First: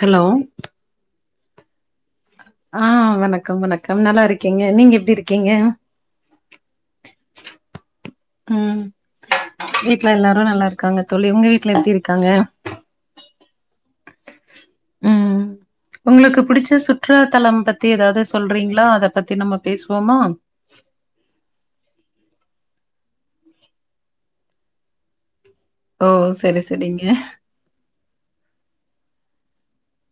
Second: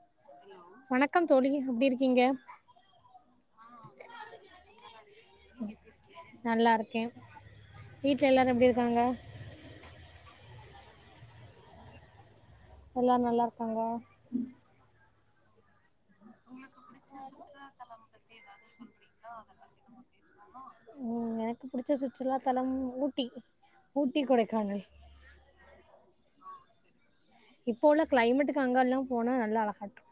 Hello வணக்கம் தோழி எப்டி இருக்கீங்க ஆ வணக்கம் வணக்கம் நல்லா இருக்கீங்க நீங்க எப்டி இருக்கீங்க நல்லா இருக்கே வீட்ல எல்லாரு எப்டி ம் இருக்காங்க வீட்ல எல்லாரு நல்லா இருக் இருக்காங்க தோழி உங்க வீட்ல எப்டி இருக்காங்க எல்லாரு நல்லா இருக்காங்க ம் உங்களுக்கு [inaudible] புடிச் அத பத்தி நம்ம பேசுவோமா ம் எனக்கு புடிச்ச சுற் சுற்றுலாத்தலம் ஊட்டி ஊட்டி கொடைக்கானல் ஓ செரி செரிங்க இப்போ உள்ள கிளைமேட்டுக்கு அங்கல்லா போனா நல்லா அழகாட்ருக்கு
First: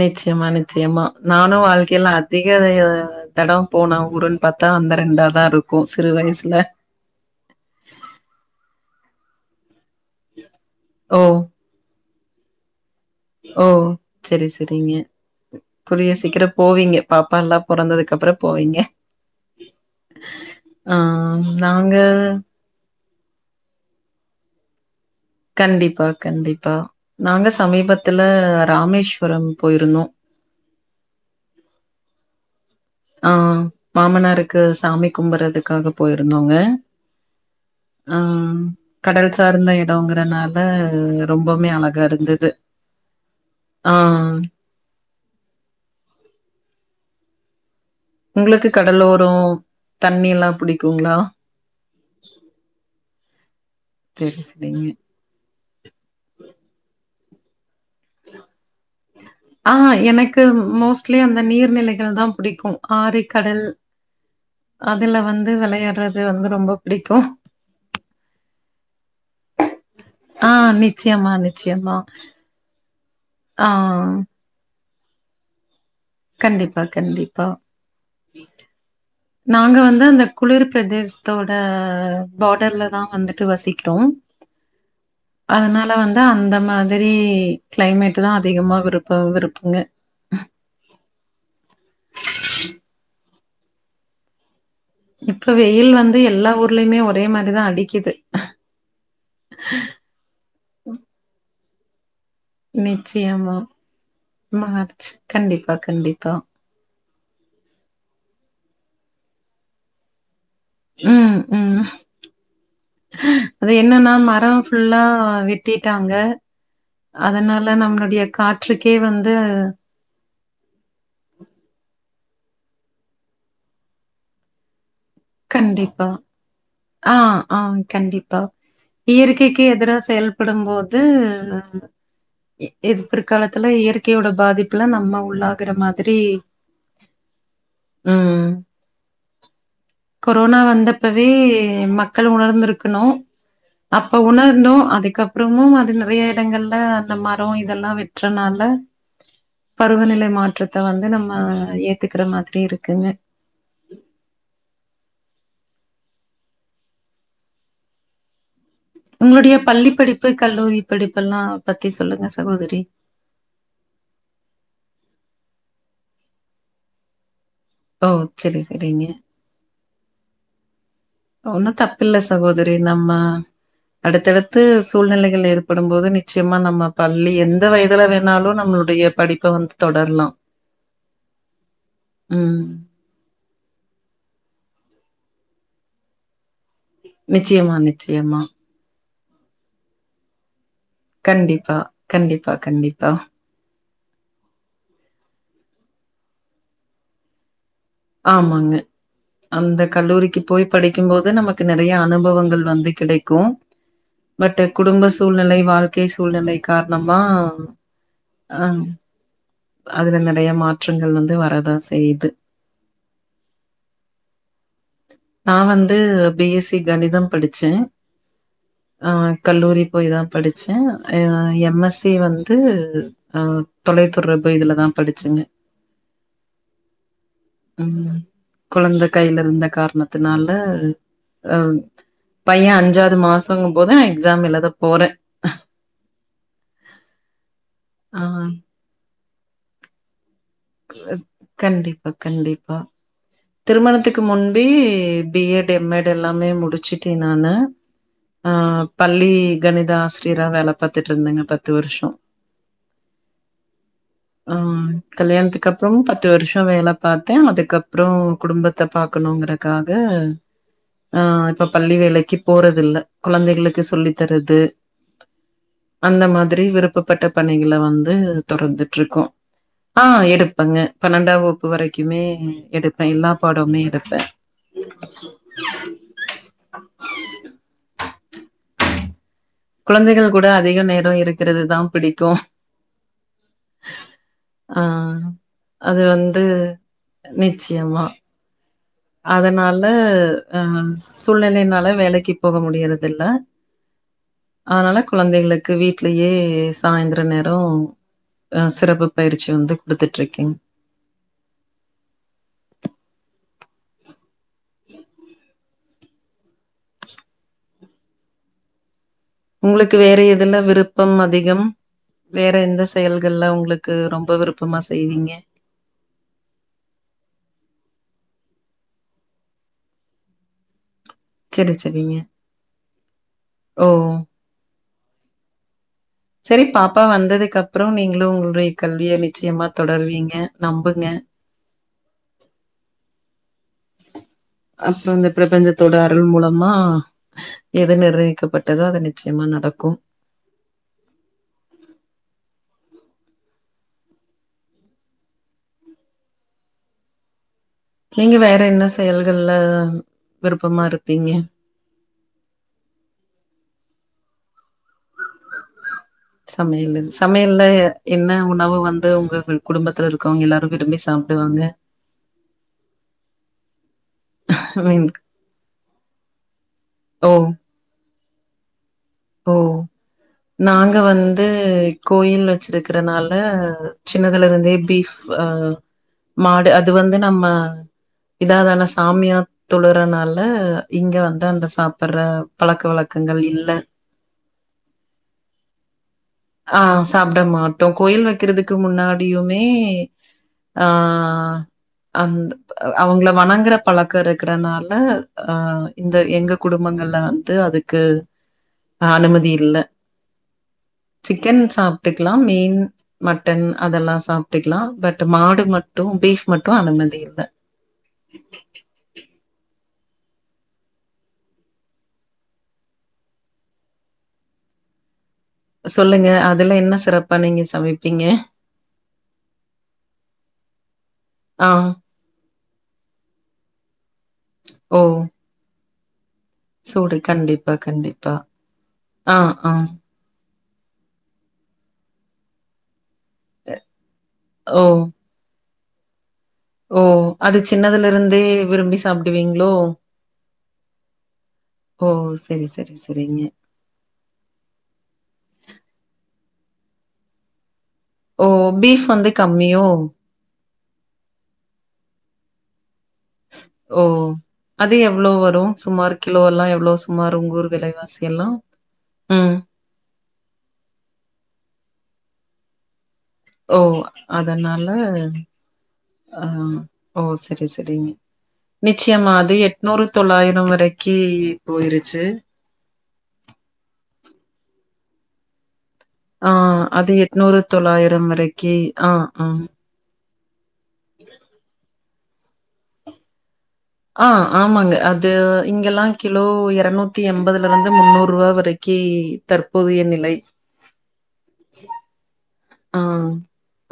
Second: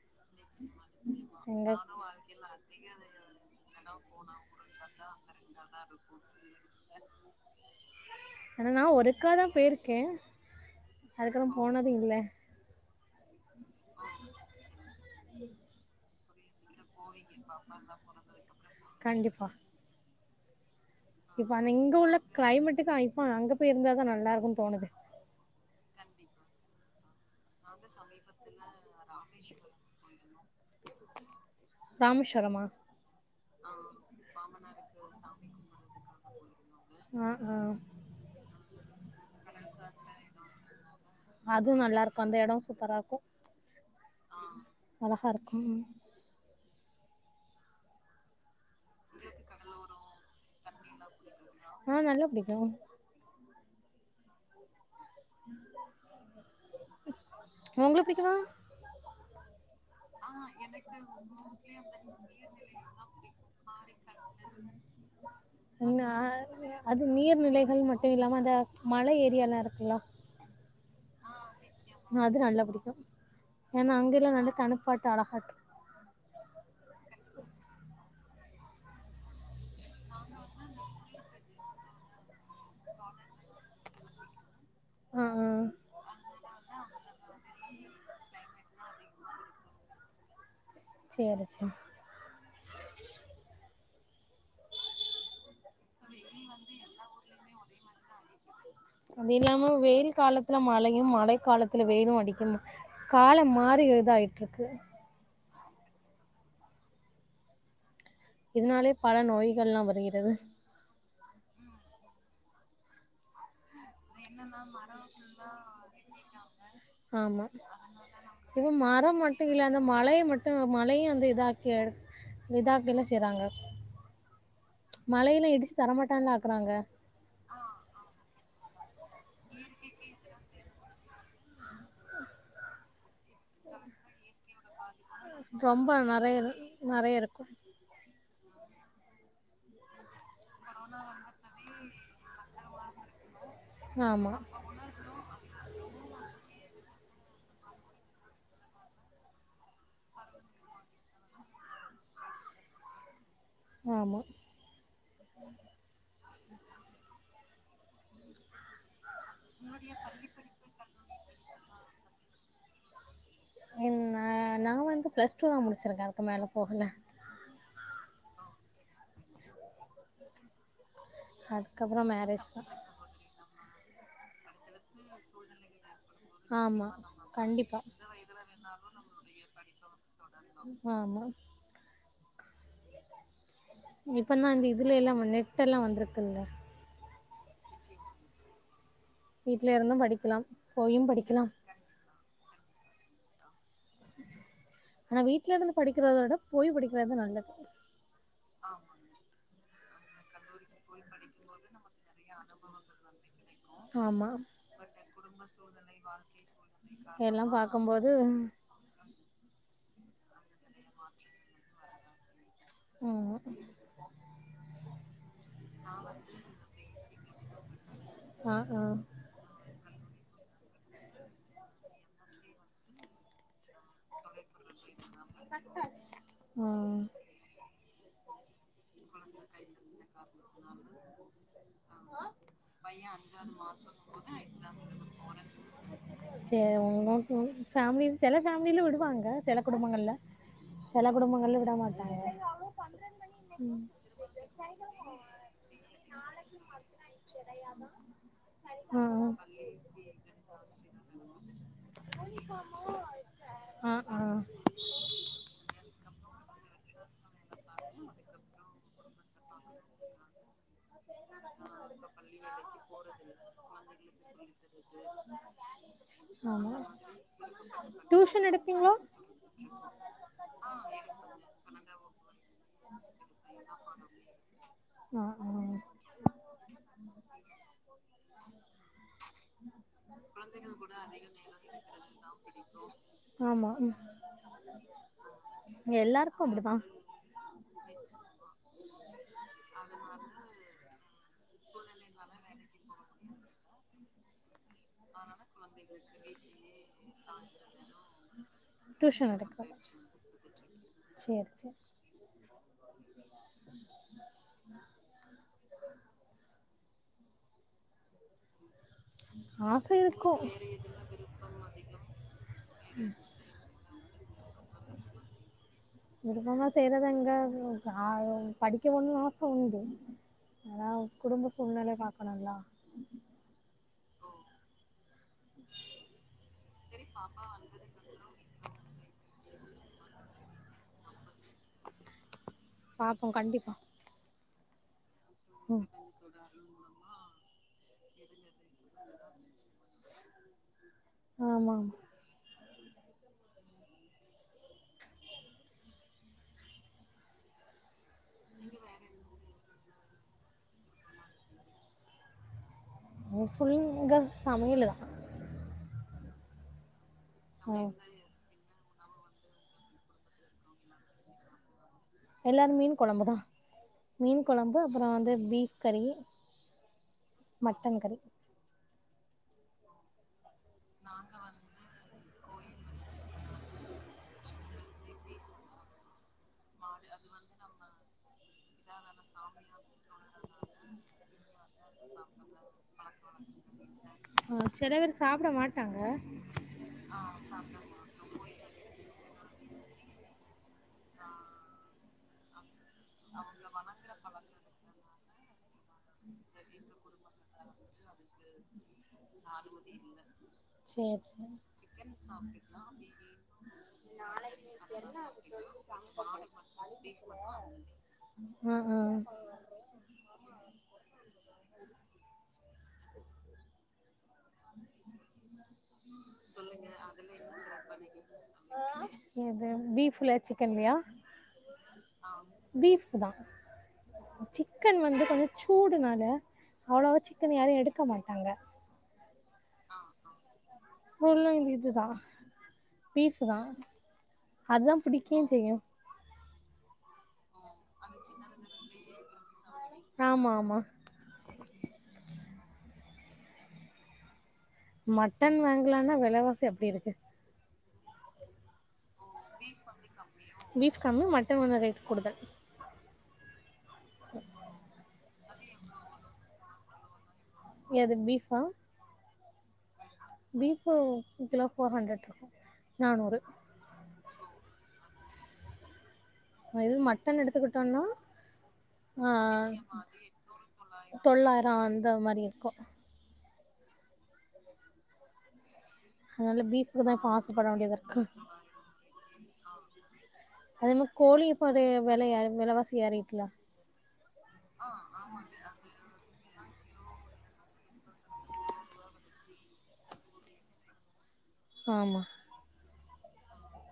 நிச்சயமா நிச்சயமா நானு வாழ்க்கையில அதிகவே தட போன ஊருன்னு பாத்தா அந்த ரெண்டாதான் இருக்கு சிறு வயசுல ஆன நா ஒர்க்கா தான் போயிருக் ஓகே ஓ அதுக்கு அப்பற போனது இல்ல ஓ செரி செரிங்க புரியஸ் [unintelligible] போவீங்க பாப்பா எல்லா பொறந்ததுக்கு அப்புற போவிங்க கண்டிப்பா [inaudible] ஆ நாங்க ஆமா, அங்க போய் இருந்தாதா நல்லா இருக்குனு தோணுது கண்டிப்பா கண்டிப்பா நாங்க சமீபத்துல ராமேஸ்வரம் ராமேஷ்வரம் போயிருந்தோம். போய்ருந்தோ ராமேஷ்வரமா ஆ மாமனாருக்கு சாமி கும்பறதுக்காக போயிரு ருந்தோங்க ஆ ஆ ஆ கடல் சார்ந்த எடங்கிறனால ரொம்பமே அதுவு நல்லா இருக்கு அந்த அழகாருந்தது எடோ சூப்பரா இருக்கு ஆ அழகா இருக்கு உங்ளுக்கு கடலோரோ தண்ணிலா புடிக்குங்ளா ஆ நல்லா பிடிக்கு செரி செரிங்க உங்ளு புடிக்குமா ஆ எனக்கு மோஸ்ட்லி அந்த நீர்நிலைகள் தான் புடிக்கும். ஆறு, கடல் அதுல வந்து உன்னு விளையாடுறது அ வந்து ரொம்ப அது பிடிக்கும். நீர்நிலைகள் மட்டு இல்லாம அந்த மழை ஏரியாலா இருக்கல்ல ஆஹ் நிச்சியமா நிச்சியமா புடிக்கு ஏனா அங்கதா நல்ல தனப்பாட் தலஹாட் ம் நாங்க வந்து அந்த குளிர் பிரதேசத்தோட பாடர்லதா வந்துட்டு வசிக்கிறோம் ஆ ஆ அதனால வந்து அந்த மாதிரி க்ளைமேட் த்துதா அதிகமா விருப்ப விருப்புங்க சேரி சேரி இப்ப வெயில் வந்து எல்லா ஊர்லியுமே ஒரே மாரிதா அடிக்கிது அது இல்லாம வெயில் காலத்துல மழையு மழ காலத் த்ல வெயிலு அடிக் நிச்சியமா மாறிச்சு கண்டிப் ப்பா கண்டிப்பா இதனாலே பல நோய்கள்லா வருகிறது உம் உம் வெட்டிட்டாங்க. ஆமா அதனால நம்மளுடைய இப்ப காற்றுக்கே மரம் வந்து மட்டு இல்ல அந்த மலைய மட்டு மலையு வந்து இதாக்கி இதாக்கி என்ன செய்றாங்க மழையில இடிச்சு கண்டிப்பா தரமாட்டான்ல ஆக்குறாங்க ஆஹ் ஆஹ் ஆஹ் கண்டிப்பா இயற்கைக்கு எதிரா செயல்படும் போது போது இர் பிற்காலத்துல இயற்கையோட பாதிப்பு இப்பல்லா நம்ம உள்ளாகற ரொம்ப மாதிரி நெறைய நெறைய இருக்கு உம் [inaudible] கொரோனா வந்தப்பவே மக்கள் உணர்ந்துருக்கணு அப்ப ஆமா உணர்ந்தோ அதுக்கப்புறமும் அதுல்ல நறைய இடங்கள்ல அந்த மரோ இதெல்லா வெட்டுறதுனால பருவநிலை மாற்றத்த வந்து நம்ம ஏத்துக்கிற மாதிரி இருக்குங்க ஆமா உங்களுடைய பள்ளி படிப்பு கல்லூரி படிப் இப்பெல்லா பத்தி சொல்லுங்க சகோதரி என் நா நா வந்து பிளஸ் டூ தா முடிச்சிருக்க அதுக்கு மேல போகல ஓ செரி செரிங்க ஒன்னு அதுக்கப்புறோ தப்பில்ல மேரேஜ் தா சகோதரி நம்ம அடுத்தது புது சூழ்நிலைகள் ஏற்படும் போது நிச்சயமா ஆமா நம்ம பள்ளி எந்த கண்டிப்பா வயதுல வேணாலு நம்மளுடைய படிப்ப வந்து தொடரலா ஆமா உம் இப்ப தா இந்த இதுலல்லா நெட் எல்லா வந்திருக்குல்ல நிச்சயமா நிச்சயமா வீட்ல இருந்து படிக்கலா கண்டிப்பா கண்ட ப்பா கண்டிப்பா ஆனா வீட்ல இருந்து படிக்கிறத விட போய் படிக்கிறதுதா நல்லது ஆமாங்க அந்த கல்லூரிக்கு போய் படிக்கும் போது நமக்கு நெறய அனுபவங்கள் வந்து கிடைக்கு ஆமா பட் குடும்ப சூழ்நிலை வாழ்க்கை சூழ்நிலை காரணமா எல்லா பாக்கும்போது அஹ் அதுல நிறைய மாற்றங்கள் வந்து வரதா செய்து ஆமா நா வந்து பிஎஸ்சி கணிதம் படிச்சே ஆ ஆ ஆஹ் கல்லூரி போய் தா படிச்சே எம்எஸ்சி வந்து தொலைதொடர் இப்ப இதுலதா படிச்சங்க உம் அ பைய அஞ்சாவது மாசங்கும் போது நா எக்ஸாம் எழுத போறே ஆ செல பேமலில விடுவாங்க சில குடும்பங்கள்ல சில குடும்பங்கள்ல விட கண்டிப்பா மாட்டாங்க கண்டிப்பா உம் முன்பே பிஎட் எம்எட் எல்லாமே முடிச்சுட்டே நானு ஆஹ் ஆ பள்ளி கணித ஆசிரியரா வேல பாத்துட்டு இருந்தேங்க பத்து வருஷம் ஆ ஆ ஆ ஆஹ் கல்யாணத்துக்கு அப்புறம் பத் பத்து வருஷம் வேல பாத்தே அதுக் அப்புறோ குடும்பத்த பாக்கணுங்கறக்காக ஆஹ் இப்ப பள்ளி வேலைக்கு போறது இல்ல குழந்தைகளுக்கு சொல்லி தரது அந்த மாரி ஆமா விருப்பப்பட்ட பணிகளை வந்து டியூஷன் எடுப்பீங்களா தொடறந்துட்டு இருக்கோ ஆஹ் எடுப்பங்க பன்னெண்டாம் வகுப்பு வரைக்குமே எடுப்பே எல்லா பாடமுமே எடுப்பே ஆ ஆ குழந்தைகள் கூட அதிக நேரோ இருக்கிறதுதா பிடிக்கு ஆமா ஆ அது எல்லாருக்கு வந்து அப்டிதா நிச்சியமா அதனால சூழ்நெலைனால வேலைக்கு போக முடியறது இல்ல அதனால குழந்தைகளுக்கு வீட்லயே சாயந்திர நேரோ அ சிறப்பு டியூஷன் பயிற்சி எடுக்கணு வந்து குடுத்துட்டு இருக்கேங்க சேரி சேரி ஆச உங்களுக்கு வேற இருக்கு எதுல விருப்பம் அதிகம் வேற எந்த செயல்கள்ல உங்களுக்கு ரொம்ப விருப் ப்பமா செய்வீங்க விருப்பமா செய்யறது எங்க ஆ படிக்க போணும்னு ஆச உண்டு ஆனா குடும்ப சரி சூழ்நிலைய சரிங்க பாக்கணுங்களா ஓ செரி பாப்பா வந்ததுக்கப்றோ நீங்களு உங்களுடைய கல்விய நிச்சயமா தொடர்வீங்க நம்பு ங்க பாப்போ கண்டிப்பா அப்ற இந் த ம் பிரபஞ்சத்தோட அருள் மூலமா நிர்விக்கப்பட் டதோ அது நிச்சயமா நடக்கும் ஆமாமா நீங்க வேற என்ன செயல்கள்ல விருப்பமா இருப்பிங்க நா ஃபுல்லுங்க சமயலுதா சமயலு சமையல்ல என்ன உணவு வந் து உங்கள் குடும்பத்துல இருக்கவங்க எல்லாரு விரும்பி சாப்டுவாங்க எல்லாரு மீன் கொழம்புதா மீன் கொழம்பு அப்பற மீன் வந்து பீஃப் கறி ஓ மட்டன் கறி ஓ நாங்க வந்து கோயில் வெச்சிருக்கறனால சின்னதுல இருந்தே பீஃப் அ மாடு அது வந்து நம்ம இதாதான சாமியா தொழ றனால இங்க வந்து அந்த சாப்படுற பழக்க வழக்கங்கள் இல்ல ஆ செல வேரு சாப்பட மாட்டாங்க ஆ சாப்பட மாட்டோ கோயில் வெக்கறதுக்கு முன்னாடியு மே ஆ அந் அவங்கள வணங்கற பழக்க இருக்கறனால ஆ இந்த எங்க குடும்பங்கள்ல வந்து அதுக் கு அனுமதி இல்ல சேர் சிக்கன் சேர் சாப்ட்டுக்கலாம். மீன், மட்டன் அதெல்லாம் சாப்ட்டுக்கலாம். பட் மாடு மட்டும் பீஃப் மட்டும் அனுமதி இல்ல. அ அ சொல்லுங்க அதுல என்ன சிறப்பா நீங்க சமைப்பீங்க? எது பீஃப்லயா சிக்கன்லயா ஆ. பீஃப்தா சிக்கன் ஓ! வந்து கொஞ்ச சூ டுனால சூடு கண்டிப்பா கண்டிப்பா ஆ ஆ ஃபுல்லு இதுதா பீஃப்தா ஓ! அதா புடிக்வுஞ் செய்யு ஓ அது சின்னதுல இருந்தே விரும்பி சாப்டுவீங்ளோ ஆமா ஆமா செரி செரி செரிங்க மட்டன் வாங்கலானா வெலவாசி அப்டி இருக்கு ஓ பீஃப் வந்து கம்மியோ பீஃப் கம்மி மட்டன் கொஞ்சொ ரேட் கூடுதல் ஓ அது எவ்ளோ வ சுமார் கிலோலா எவ்வோ சுமார் உங் ஊரு எது விலைவாசி எல்லா ம் பீஃப் ஒரு கிலோ ஃபோர் ஹண்ட்ரட் ருக்கு நானூறு ஓ அதனால அ ஆ இதுவே ஓ மட்டன் செரி எடுத்துக்கிட்டோன்னா செரிங்க நிச்யமா அது எட்நூறு தொள்ளாயிரம் வரைக்கி தொள்ளாயிரம் அந்த போயிருச்சு மாதிரி இருக்கும் ஆ அதனால் பீஃபுக்கு அது தான் இப்போ எட்நூறு ஆசைப்பட வேண்டியதாக தொள்ளாயிரம் இருக்குது வரைக்கி ஆ அம் அதேமா கோளி ப்போ அதே வெலைய வெலவாசி ஏறீர்க்குல ஆ ஆமாங்க அது இங்கெல்லா கிலோ எரநூத்தி எம்பதுலருந்து முன்னூறுவா வரைக்கி தற்போதைய நிலை ஆமா ஆ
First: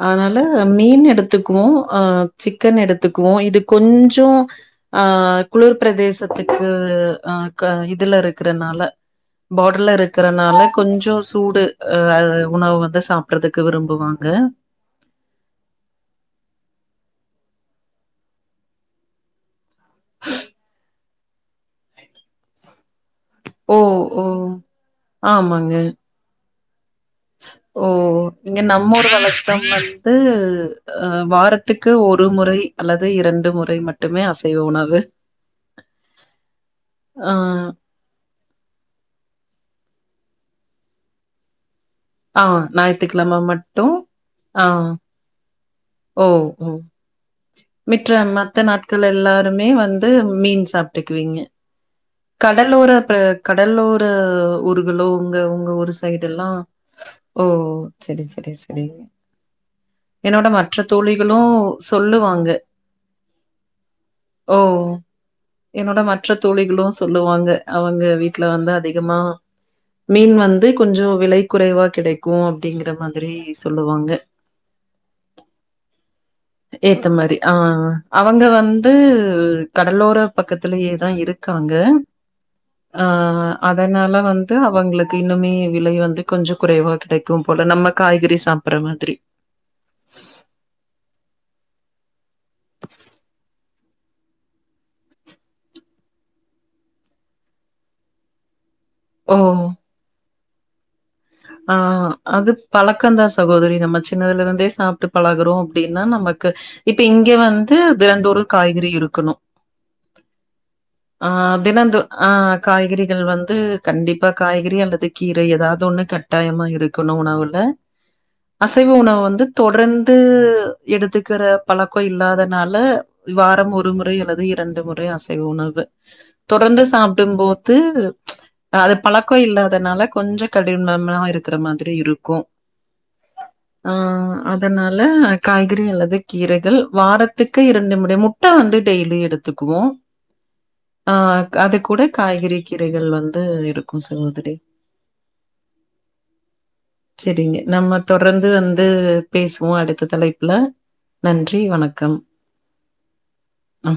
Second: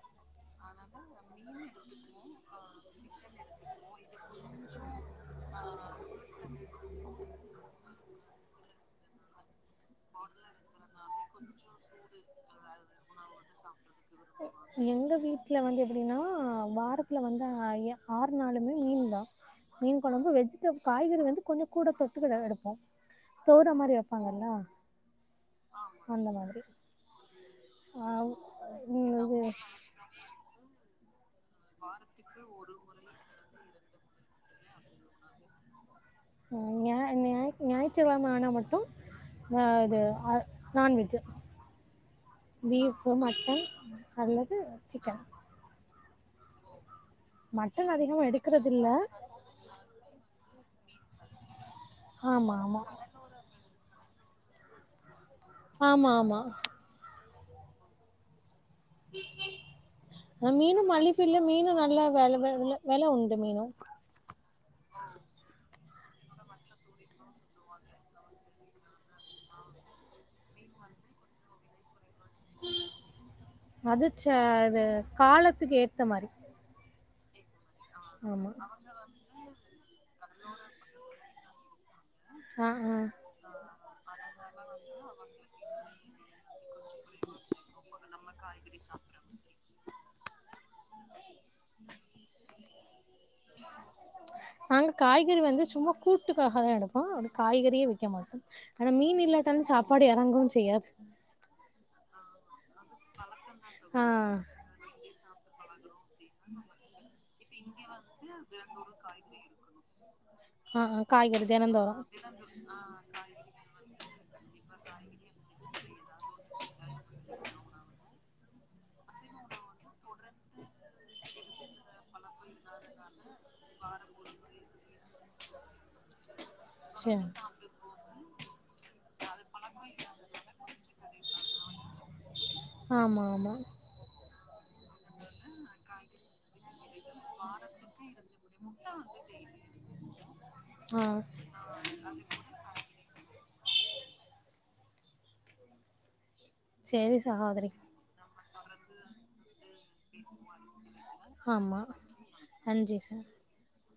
அதனால மீன் எடுத்துக்குவோ ஆ சிக்கன் எடுத்துக்குவோ இது கொஞ்சொ அ குளிர் ப்ரதேசத்துக்கு அ க இதுல இருக்கறனால பா டர்ல இருக்கறனால கொஞ்சொ சூடு அ உணவு வந்து சாப்றது எங்க வீட்ல வந்து எப்டினா வார த்துல வந்து ஆ ஏ ஆறு நாளுமே மீன்தா மீன் கொழம்பு வெஜிடப் காய்கறி வந்து கொஞ்ச கூட தொட்டுக்கதா எடுப்போ தோற ஓ மாரி ஓ வெப்பாங்கல்ல ஆமாங்க ரி ஓ இங்க நம்மூர் வழக்கம் வந்து அ வார் த்துக்கு ஒரு முறை அல்லது இரண்டு முறை மட் டுமே அசைவ உணவு ஆ ஞா ஆ ஞா ஞாயிற்று கெழம ஆனா மட் டு ஆ இது அ நான்வெஜ்ஜு ஆ பீஃபு ஞாயித்துக்கிழம மட்டன் மட்டு அல்லது ஆ சிக்கன் ஓ ஒ மட்டன் மிற்ற அதிகமாக மத்த எடுக்கிறதில்ல நாட்கள் எல்லாருமே வந்து மீன் சாப் ட்டுக்குவிங்க ஆமாம் ஆமாம் கடலோர ப கடலோ ர ஊர்களு உங்க உங்க ஊரு ஆமாம் சைடெல்லா ஆமாம் ஓ சரி சரி ச ரி என்னோட மற்ற மீனும் மலிப்பு தோழிகளு இல்லை மீனும் நல்லா வில சொல்லுவாங்க வில வில உண்டு மீனும் ஓ என்னோட மற்ற தோழிகளு சொல்லுவாங்க அவங்க வீட்ல வந்து அதிகமா மீன் வந்து கொஞ்சொ விலை குறைவா கிடைக் அது ச இது காலத்துக்கு ஏத்த மாரி ஏத்த மாரி ஆ அ அவங்க வந்து கடலோர பக்கத்திலயேதா இருக் காங்க ஆ அதனால வந்து அவங்களுக்கு இன்னுமே விலை வந்து கொஞ்ச குறைவா கிடைக்கும் போல நம்ம காய்கறி சாப்பற மாதிரி நாங்க காய்கறி வந்து சும்மா கூட்டுக்காகதா எடுப்போ அ காய்கறியே வெக்க மாட்டோ ஆனா மீன் ஓ இல்லாட்டாலு சாப்பாடு எறங்கவு செய் யாது ஆ அது பழக்கந்தா சகோதரி நம்ம ஆ சின்னதுல இருந்தே சாப்ட்டு பழகறோ அப்டி னா நமக்கு இப்ப இங்க வந்து தினந்தோறு காய்கறி இருக்கணு ஆ தினந்தோ ஆ காய்கறிகள் வந்து கண்டிப்பா காய்கறி அல்லது கீரை எதாவுது ஒண்ணு கட் டாயமா இருக்கணு உணவுல அசைவ உணவு வந்து தொடர்ந்து எடுத்துக்கற பழக்க இல்லாதனால வாரம் ஒரு முறை அல்லது இரண்டு முறை அசை வ உணவு தொடர்ந்து சரி சாப்டும் போது அது பழக்க இல்லாதனால கொஞ்ச கடினம் மா இருக்கிற மாதிரி இருக்கு, ஆமாம் ஆமாம் ஆ அதனால காய்கறி அல்லது கீரைகள் வாரத்துக்கு இரண்டு முறை முட்ட வந்து டெய்லி எடுத்துக்குவோ, ஆ அது கூட காய்கறி கீரைகள் வந்து எ [unintelligible] சேரி செரிங்க சகோதரி நம்ம தொடர்ந் து வந்து பேசு ஆமா நன்றி சார் ஆ